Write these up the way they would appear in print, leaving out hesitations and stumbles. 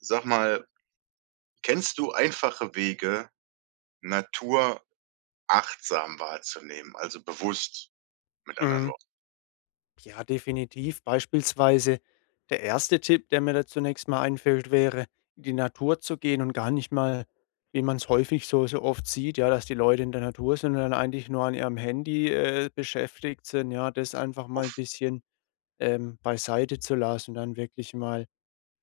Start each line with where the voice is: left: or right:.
right: Sag mal, kennst du einfache Wege, Natur achtsam wahrzunehmen, also bewusst mit anderen
left: Mhm.
right: Worten?
left: Ja, definitiv. Beispielsweise der erste Tipp, der mir da zunächst mal einfällt, wäre, in die Natur zu gehen und gar nicht mal, wie man es häufig so oft sieht, ja, dass die Leute in der Natur sind und dann eigentlich nur an ihrem Handy, beschäftigt sind, ja, das einfach mal ein bisschen, beiseite zu lassen und dann wirklich mal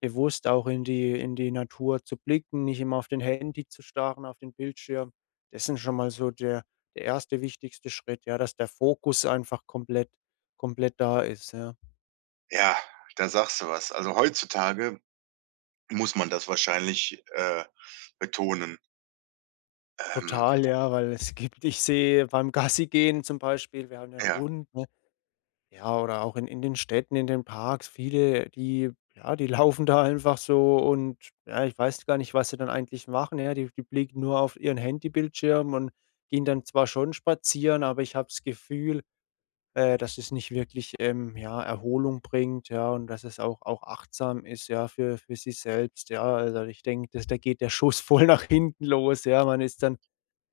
left: bewusst auch in die Natur zu blicken, nicht immer auf den Handy zu starren, auf den Bildschirm. Das sind schon mal so der der erste wichtigste Schritt, ja, dass der Fokus einfach komplett da ist, ja.
right: Ja, da sagst du was. Also heutzutage muss man das wahrscheinlich, betonen. Ähm,
left: Total, ja, weil es gibt ich sehe beim Gassi gehen zum Beispiel, wir haben ja 'n
right: ja,
left: Hund. Ja, oder auch in den Städten, in den Parks, viele, die ja, die laufen da einfach so und ja, ich weiß gar nicht, was sie dann eigentlich machen, ja. Die blicken nur auf ihren Handybildschirm und gehen dann zwar schon spazieren, aber ich habe das Gefühl, dass es nicht wirklich, ja, Erholung bringt, ja, und dass es auch auch achtsam ist, ja, für sich selbst, ja. Also, ich denke, dass da geht der Schuss voll nach hinten los, ja. Man ist dann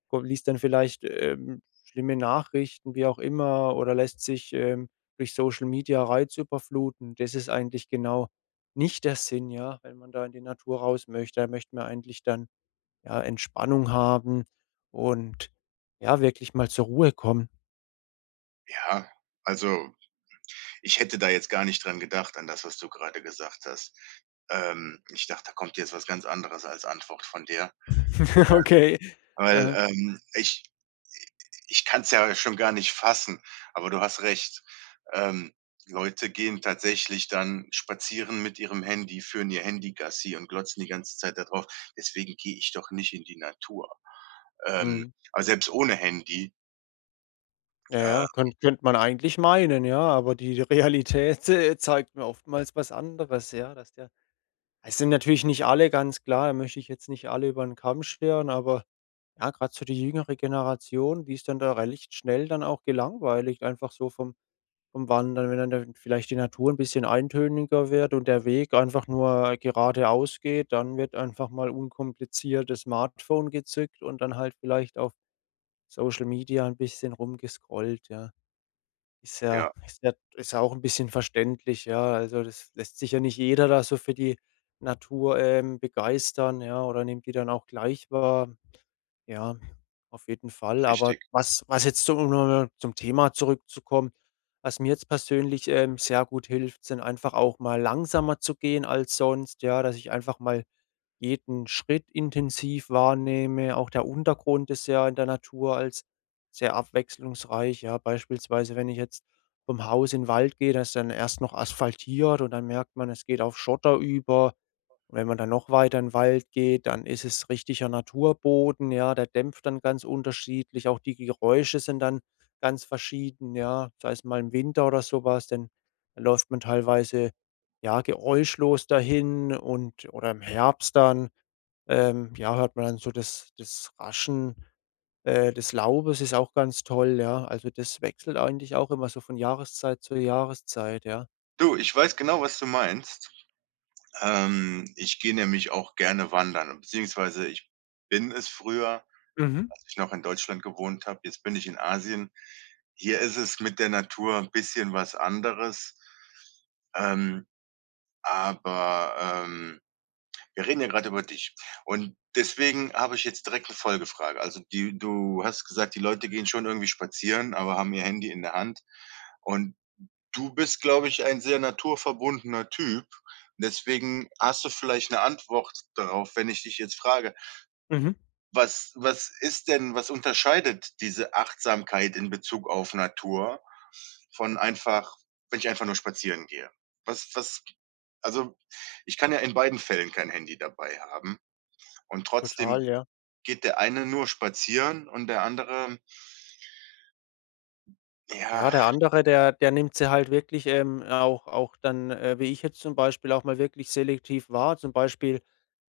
left: ko liest dann vielleicht, schlimme Nachrichten, wie auch immer, oder lässt sich, durch Social Media reizüberfluten. Das ist eigentlich genau nicht der Sinn, ja, wenn man da in die Natur raus möchte. Da möchte man eigentlich dann, ja, Entspannung haben und, ja, wirklich mal zur Ruhe kommen.
right: ja. Also, ich hätte da jetzt gar nicht dran gedacht an das, was du gerade gesagt hast. Ich dachte, da kommt jetzt was ganz anderes als Antwort von dir,
left: Okay.
right: weil,
left: Aha.
right: ich Ich kann es ja schon gar nicht fassen, aber du hast recht. Ähm, Leute gehen tatsächlich dann spazieren mit ihrem Handy, führen ihr Handy Gassi und glotzen die ganze Zeit da drauf. Deswegen gehe ich doch nicht in die Natur. Ähm,
left: Mhm.
right: aber selbst ohne Handy
left: Ja, ja,
right: äh,
left: könnte man eigentlich meinen, ja, aber die Realität, zeigt mir oftmals was anderes, ja, dass der es sind natürlich nicht alle, ganz klar, da möchte ich jetzt nicht alle über den Kamm scheren, aber ja, gerade so die jüngere Generation, die ist dann da recht schnell dann auch gelangweilt, einfach so vom Wandern, wenn dann da vielleicht die Natur ein bisschen eintöniger wird und der Weg einfach nur geradeaus geht, dann wird einfach mal unkompliziert das Smartphone gezückt und dann halt vielleicht auf Social Media ein bisschen rumgescrollt, ja. Ist ja
right: ja,
left: ist ja ist ja auch ein bisschen verständlich, ja. Also, das lässt sich ja nicht jeder da so für die Natur, begeistern, ja, oder nimmt die dann auch gleich wahr. Ja, auf jeden Fall. Aber
right: richtig.
left: was jetzt so um noch zum Thema zurückzukommen, was mir jetzt persönlich, sehr gut hilft, sind einfach auch mal langsamer zu gehen als sonst, ja, dass ich einfach mal jeden Schritt intensiv wahrnehme. Auch der Untergrund ist ja in der Natur als sehr abwechslungsreich, ja. Beispielsweise, wenn ich jetzt vom Haus in den Wald gehe, das ist dann erst noch asphaltiert und dann merkt man, es geht auf Schotter über. Wenn man dann noch weiter in 'n Wald geht, dann ist es richtiger Naturboden, ja, der dämpft dann ganz unterschiedlich. Auch die Geräusche sind dann ganz verschieden, ja, sei es mal im Winter oder sowas, was, denn da läuft man teilweise, ja, geräuschlos dahin und oder im Herbst dann, ja, hört man dann so das Raschen, des Laubes ist auch ganz toll, ja. Also, das wechselt eigentlich auch immer so von Jahreszeit zu Jahreszeit, ja.
right: Du, ich weiß genau, was du meinst. Ich gehe nämlich auch gerne wandern, beziehungsweise ich bin es früher,
left: Mhm,
right: als ich noch in Deutschland gewohnt habe. Jetzt bin ich in Asien. Hier ist es mit der Natur 'n bisschen was anderes. Ähm, aber, ähm, wir reden ja gerade über dich. Und deswegen habe ich jetzt direkt eine Folgefrage. Also, die du hast gesagt, die Leute gehen schon irgendwie spazieren, aber haben ihr Handy in der Hand. Und du bist, glaube ich, ein sehr naturverbundener Typ. Deswegen hast du vielleicht eine Antwort darauf, wenn ich dich jetzt frage:
left: mhm.
right: was ist denn, was unterscheidet diese Achtsamkeit in Bezug auf Natur von einfach, wenn ich einfach nur spazieren gehe? Was, also, ich kann ja in beiden Fällen kein Handy dabei haben und
left: Total,
right: trotzdem
left: ja.
right: geht der eine nur spazieren und der andere, ja,
left: Ja, der andere, der nimmt sie halt wirklich, auch auch dann, wie ich jetzt zum Beispiel, auch mal wirklich selektiv wahr. Zum Beispiel,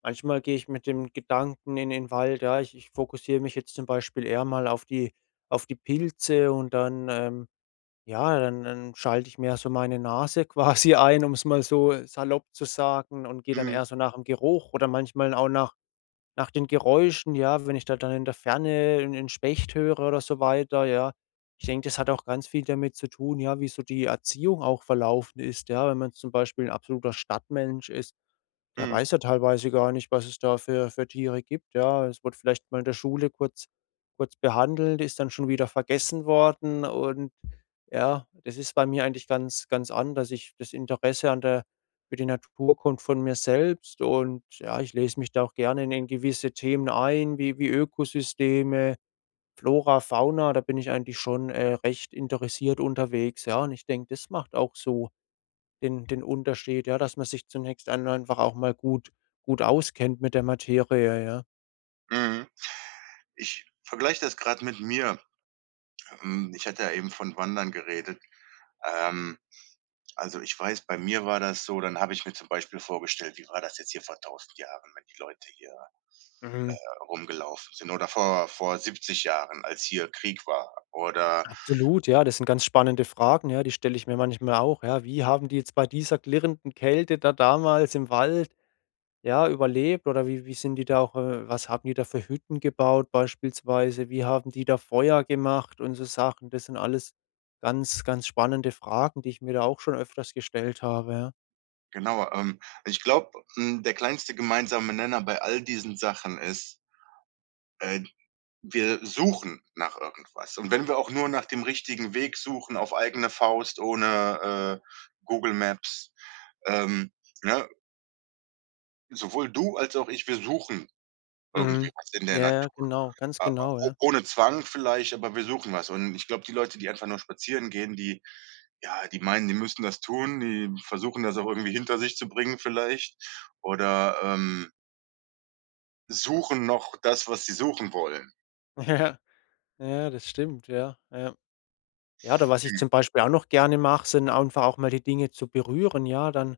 left: manchmal gehe ich mit dem Gedanken in den Wald, ja, ich fokussiere mich jetzt zum Beispiel eher mal auf die Pilze und dann, ja, dann schalte ich mehr so meine Nase quasi ein, um es mal so salopp zu sagen und gehe dann
right: mhm,
left: eher so nach dem Geruch oder manchmal auch nach nach den Geräuschen, ja, wenn ich da dann in der Ferne 'n Specht höre oder so weiter, ja. Ich denke, das hat auch ganz viel damit zu tun, ja, wie so die Erziehung auch verlaufen ist, ja, wenn man zum Beispiel ein absoluter Stadtmensch ist. Der
right: mhm,
left: weiß ja teilweise gar nicht, was es da für Tiere gibt, ja. Es wurde vielleicht mal in der Schule kurz behandelt, ist dann schon wieder vergessen worden und ja, das ist bei mir eigentlich ganz anders. Ich das Interesse an der für die Natur kommt von mir selbst und ja, ich lese mich da auch gerne in gewisse Themen ein, wie Ökosysteme, Flora, Fauna, da bin ich eigentlich schon, recht interessiert unterwegs, ja, und ich denke, das macht auch so den Unterschied, ja, dass man sich zunächst einmal einfach auch mal gut auskennt mit der Materie, ja.
right: mhm. Ich vergleiche das gerade mit mir. Hm, ich hatte ja eben von Wandern geredet. Ähm Also, ich weiß, bei mir war das so, dann habe ich mir zum Beispiel vorgestellt, wie war das jetzt hier vor 1.000 Jahren, wenn die Leute hier,
left: Mhm.
right: rumgelaufen sind oder vor 70 Jahren, als hier Krieg war oder
left: Absolut, ja, das sind ganz spannende Fragen, ja, die stelle ich mir manchmal auch, ja. Wie haben die jetzt bei dieser klirrenden Kälte da damals im Wald, ja, überlebt oder wie sind die da auch was haben die da für Hütten gebaut beispielsweise? Wie haben die da Feuer gemacht und so Sachen? Das sind alles ganz, ganz spannende Fragen, die ich mir da auch schon öfters gestellt habe, ja.
right: genau, ich glaube, hm, der kleinste gemeinsame Nenner bei all diesen Sachen ist, äh, wir suchen nach irgendwas. Und wenn wir auch nur nach dem richtigen Weg suchen auf eigene Faust ohne, Google Maps, ähm, ne, sowohl du als auch ich, wir suchen irgendwie
left: Mhm.
right: was in der
left: Ja, ja,
right: Natur.
left: genau, ganz
right: Ah,
left: genau,
right: o
left: ja.
right: ohne Zwang vielleicht, aber wir suchen was. Und ich glaube, die Leute, die einfach nur spazieren gehen, die, ja, die meinen, die müssen das tun, die versuchen das auch irgendwie hinter sich zu bringen vielleicht oder, suchen noch das, was sie suchen wollen.
left: Ja. Ja, das stimmt, ja, ja. Ja, oder was ich
right: Mhm.
left: zum Beispiel auch noch gerne mache, sind einfach auch mal die Dinge zu berühren, ja, dann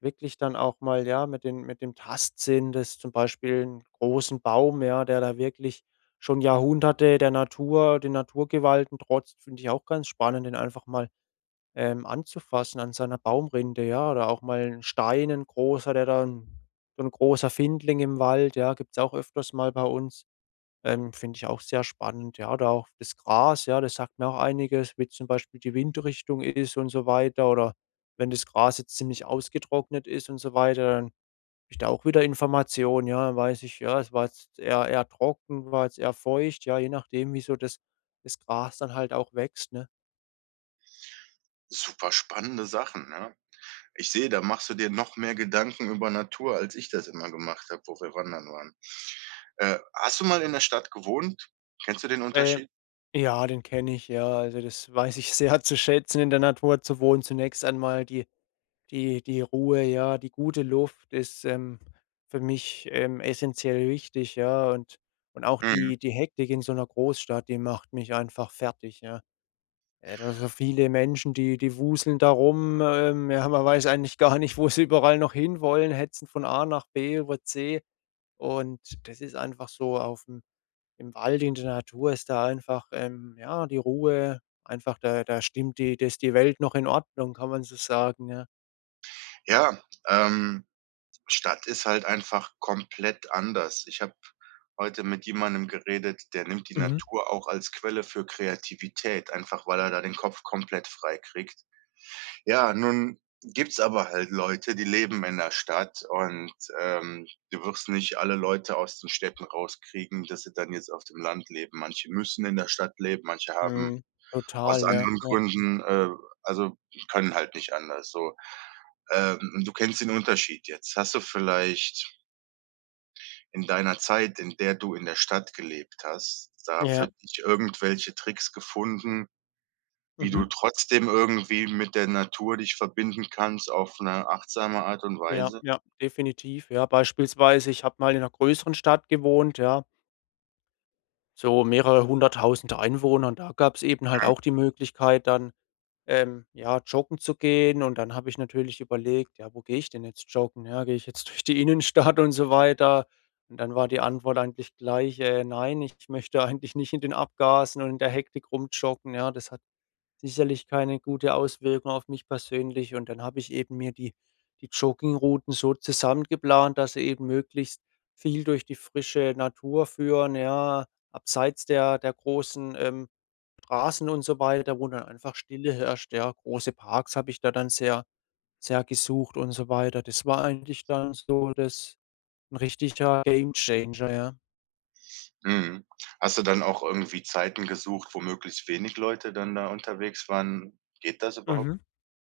left: wirklich dann auch mal, ja, mit den mit dem Tastsinn das zum Beispiel einen großen Baum, ja, der da wirklich schon Jahrhunderte der Natur den Naturgewalten trotzt, finde ich auch ganz spannend, den einfach mal, anzufassen an seiner Baumrinde, ja, oder auch mal einen Stein, 'n großer, der dann so ein großer Findling im Wald, ja, gibt's auch öfters mal bei uns. Finde ich auch sehr spannend, ja. Oder auch das Gras, ja, das sagt mir auch einiges, wie zum Beispiel die Windrichtung ist und so weiter. Oder wenn das Gras jetzt ziemlich ausgetrocknet ist und so weiter, dann habe ich da auch wieder Informationen, ja. Dann weiß ich, ja, es war jetzt eher, eher trocken, war jetzt eher feucht, ja, je nachdem, wie so das, das Gras dann halt auch wächst, ne?
right: Super spannende Sachen, ne? Ich sehe, da machst du dir noch mehr Gedanken über Natur, als ich das immer gemacht habe, wo wir wandern waren. Hast du mal in der Stadt gewohnt? Kennst du den
left: Äh,
right: Unterschied?
left: ja, den kenne ich, ja. Also das weiß ich sehr zu schätzen, in der Natur zu wohnen. Zunächst einmal die die Ruhe, ja, die gute Luft ist, für mich, essenziell wichtig, ja, und auch
right: Mhm.
left: die Hektik in so einer Großstadt, die macht mich einfach fertig, ja. Da so viele Menschen, die wuseln da rum, ja, man weiß eigentlich gar nicht, wo sie überall noch hinwollen, hetzen von A nach B über C und das ist einfach so aufm im Wald, in der Natur ist da einfach, ja, die Ruhe, einfach da da stimmt die da ist die Welt noch in Ordnung, kann man so sagen, ja.
right: Ja, ähm Stadt ist halt einfach komplett anders. Ich habe heute mit jemandem geredet, der nimmt die
left: Mhm.
right: Natur auch als Quelle für Kreativität, einfach weil er da den Kopf komplett frei kriegt. Ja, nun gibt's aber halt Leute, die leben in der Stadt und, ähm, du wirst nicht alle Leute aus den Städten rauskriegen, dass sie dann jetzt auf dem Land leben. Manche müssen in der Stadt leben, manche haben
left: Mhm.
right: aus
left: Total, ja,
right: anderen
left: ja.
right: Gründen, also können halt nicht anders so. Und du kennst den Unterschied jetzt. Hast du vielleicht in deiner Zeit, in der du in der Stadt gelebt hast, da für
left: Ja.
right: dich irgendwelche Tricks gefunden, wie du
left: Mhm.
right: trotzdem irgendwie mit der Natur dich verbinden kannst auf 'ne achtsame Art und
left: Ja,
right: Weise?
left: ja, definitiv. Ja, beispielsweise, ich habe mal in einer größeren Stadt gewohnt, ja, so mehrere 100.000 Einwohner und da gab es eben halt
right: Mhm.
left: auch die Möglichkeit dann, ja, joggen zu gehen und dann habe ich natürlich überlegt: „Ja, wo gehe ich denn jetzt joggen? Ja, gehe ich jetzt durch die Innenstadt und so weiter?“ Und dann war die Antwort eigentlich gleich: nein, ich möchte eigentlich nicht in den Abgasen und in der Hektik rumjoggen.“ Ja, das sicherlich keine gute Auswirkung auf mich persönlich. Und dann habe ich eben mir die die Joggingrouten so zusammengeplant, dass sie eben möglichst viel durch die frische Natur führen, ja, abseits der großen, Straßen und so weiter, wo dann einfach Stille herrscht, ja. Große Parks habe ich da dann sehr gesucht und so weiter. Das war eigentlich dann so das ein richtiger Gamechanger, ja.
right: Mhm. Hast du dann auch irgendwie Zeiten gesucht, wo möglichst wenig Leute dann da unterwegs waren? Geht das überhaupt?
left: Mhm.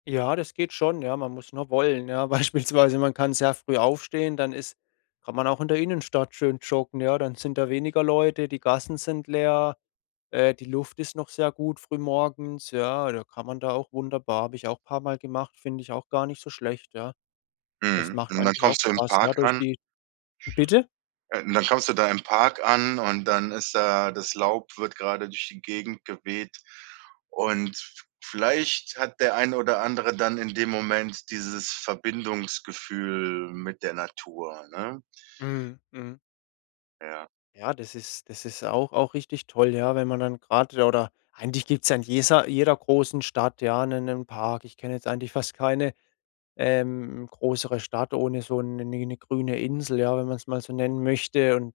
left: Ja, das geht schon, ja. Man muss nur wollen, ja. Beispielsweise, man kann sehr früh aufstehen, dann ist kann man auch in der Innenstadt schön joggen, ja. Dann sind da weniger Leute, die Gassen sind leer, die Luft ist noch sehr gut frühmorgens, ja. Da kann man da auch wunderbar habe ich auch ein paar mal gemacht, finde ich auch gar nicht so schlecht, ja. Das
right: Mhm.
left: macht
right: Und dann
left: eigentlich auch
right: kommst du im
left: Spaß, ja,
right: Park
left: durch
right: an.
left: die bitte?
right: Und dann kommst du da im Park an und dann ist da, das Laub wird gerade durch die Gegend geweht, und vielleicht hat der ein oder andere dann in dem Moment dieses Verbindungsgefühl mit der Natur, ne?
left: Mhm, mhm.
right: Ja.
left: Ja, das ist auch auch richtig toll, ja, wenn man dann gerade oder eigentlich gibt's ja in jeser jeder großen Stadt, ja, einen Park. Ich kenne jetzt eigentlich fast keine größere Stadt ohne so eine grüne Insel, ja, wenn man es mal so nennen möchte. Und,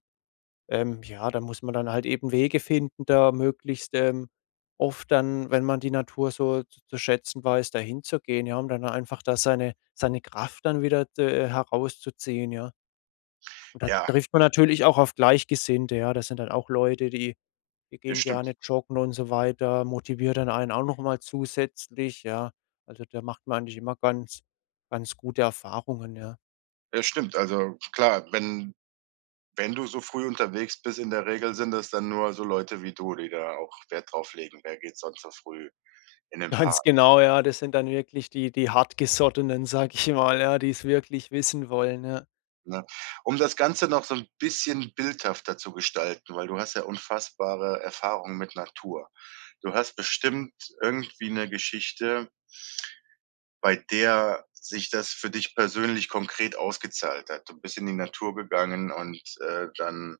left: ja, da muss man dann halt eben Wege finden, da möglichst, oft dann, wenn man die Natur so zu schätzen weiß, dahin zu gehen. Ja, um dann einfach da seine Kraft dann wieder herauszuziehen, ja. Und da
right: Ja,
left: trifft man natürlich auch auf Gleichgesinnte, ja. Das sind dann auch Leute, die wir
right: das
left: gehen gerne
right: stimmt.
left: joggen und so weiter, motiviert dann einen auch noch mal zusätzlich, ja. Also, da macht man eigentlich immer ganz ganz gute Erfahrungen, ja.
right: Das stimmt. Also, klar, wenn du so früh unterwegs bist, in der Regel sind das dann nur so Leute wie du, die da auch Wert drauf legen. Wer geht sonst so früh in den
left: Ganz
right: Park?
left: genau, ja, das sind dann wirklich die Hartgesottenen, sag ich mal, ja, die es wirklich wissen wollen, ja.
right: Ne? Um das Ganze noch so ein bisschen bildhafter zu gestalten, weil du hast ja unfassbare Erfahrungen mit Natur. Du hast bestimmt irgendwie 'ne Geschichte, bei der sich das für dich persönlich konkret ausgezahlt hat. Du bist in die Natur gegangen und, dann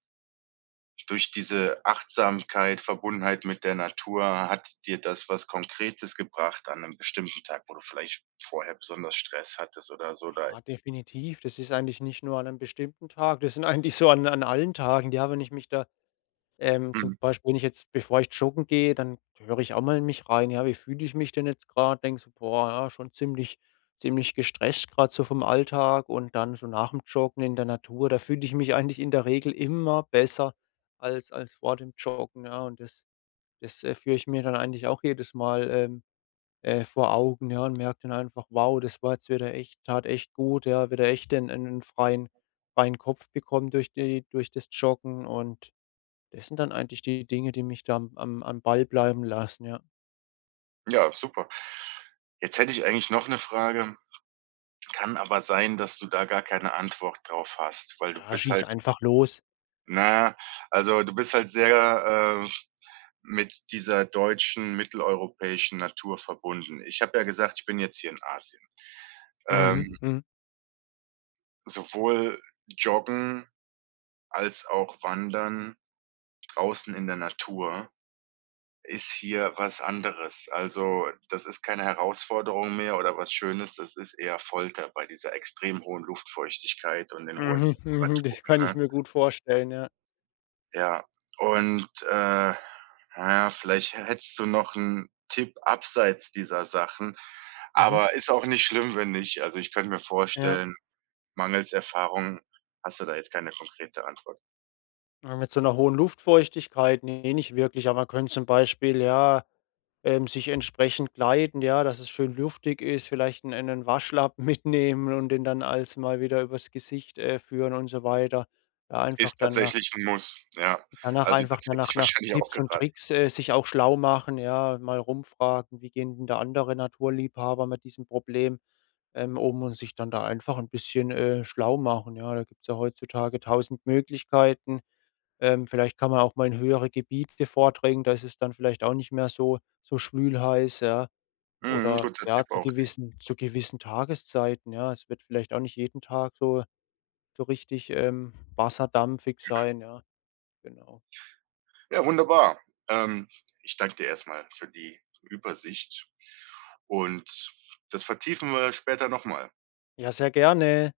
right: durch diese Achtsamkeit, Verbundenheit mit der Natur hat dir das was Konkretes gebracht an 'nem bestimmten Tag, wo du vielleicht vorher besonders Stress hattest oder so da,
left: Ja, definitiv. Das ist eigentlich nicht nur an einem bestimmten Tag, das sind eigentlich so an allen Tagen, ja, wenn ich mich da zum
right: mhm.
left: Beispiel, wenn ich jetzt bevor ich joggen gehe, dann höre ich auch mal in mich rein, ja, wie fühle ich mich denn jetzt gerade? Denke so: „Boah, ja, schon ziemlich gestresst gerade so vom Alltag“ und dann so nach dem Joggen in der Natur, da fühle ich mich eigentlich in der Regel immer besser als vor dem Joggen, ja, und das führe ich mir dann eigentlich auch jedes Mal, vor Augen, ja, und merke dann einfach: „Wow, das war jetzt wieder echt tat echt gut, ja, wieder echt 'n einen freien Kopf bekommen durch die durch das Joggen“ und das sind dann eigentlich die Dinge, die mich da am Ball bleiben lassen, ja.
right: Ja, super. Jetzt hätte ich eigentlich noch eine Frage. Kann aber sein, dass du da gar keine Antwort drauf hast, weil du
left: Ja,
right: bist
left: schieß
right: halt,
left: einfach los.
right: na ja, also, du bist halt sehr, mit dieser deutschen, mitteleuropäischen Natur verbunden. Ich habe ja gesagt, ich bin jetzt hier in Asien.
left: Mhm,
right: Ähm,
left: mhm,
right: sowohl Joggen als auch Wandern draußen in der Natur ist hier was anderes. Also, das ist keine Herausforderung mehr oder was Schönes, das ist eher Folter bei dieser extrem hohen Luftfeuchtigkeit und den hohen
left: mhm,
right: Temperaturen,
left: das kann ich
right: ne?
left: mir gut vorstellen, ja.
right: Ja. Und, na ja, vielleicht hättest du noch einen Tipp abseits dieser Sachen,
left: Mhm,
right: aber ist auch nicht schlimm, wenn nicht. Also, ich könnte mir
left: ja.
right: vorstellen, mangels Erfahrung hast du da jetzt keine konkrete Antwort.
left: Aber mit so einer hohen Luftfeuchtigkeit, nee, nicht wirklich, aber man könnte zum Beispiel, ja, sich entsprechend kleiden, ja, dass es schön luftig ist, vielleicht einen Waschlappen mitnehmen und den dann als mal wieder übers Gesicht, führen und so weiter. Da einfach
right: Ist
left: dann nach
right: tatsächlich ein Muss, ja.
left: danach
right: Also,
left: einfach
right: das hätte ich
left: danach nach
right: wahrscheinlich auch
left: Tipps und
right: geraten.
left: Tricks, sich auch schlau machen, ja, mal rumfragen: „Wie gehen denn da andere Naturliebhaber mit diesem Problem, um?“ Und sich dann da einfach ein bisschen, schlau machen, ja? Da gibt's ja heutzutage 1.000 Möglichkeiten. Vielleicht kann man auch mal in höhere Gebiete vordringen, da ist es dann vielleicht auch nicht mehr so schwül-heiß, ja?
right: Mhm,
left: Oder
right: guter
left: ja,
right: Tipp auch.
left: zu gewissen Tageszeiten, ja? Es wird vielleicht auch nicht jeden Tag so richtig, wasserdampfig sein, ja, genau.
right: Ja, wunderbar. Ähm, ich danke dir erstmal für die Übersicht und das vertiefen wir später nochmal.
left: Ja, sehr gerne.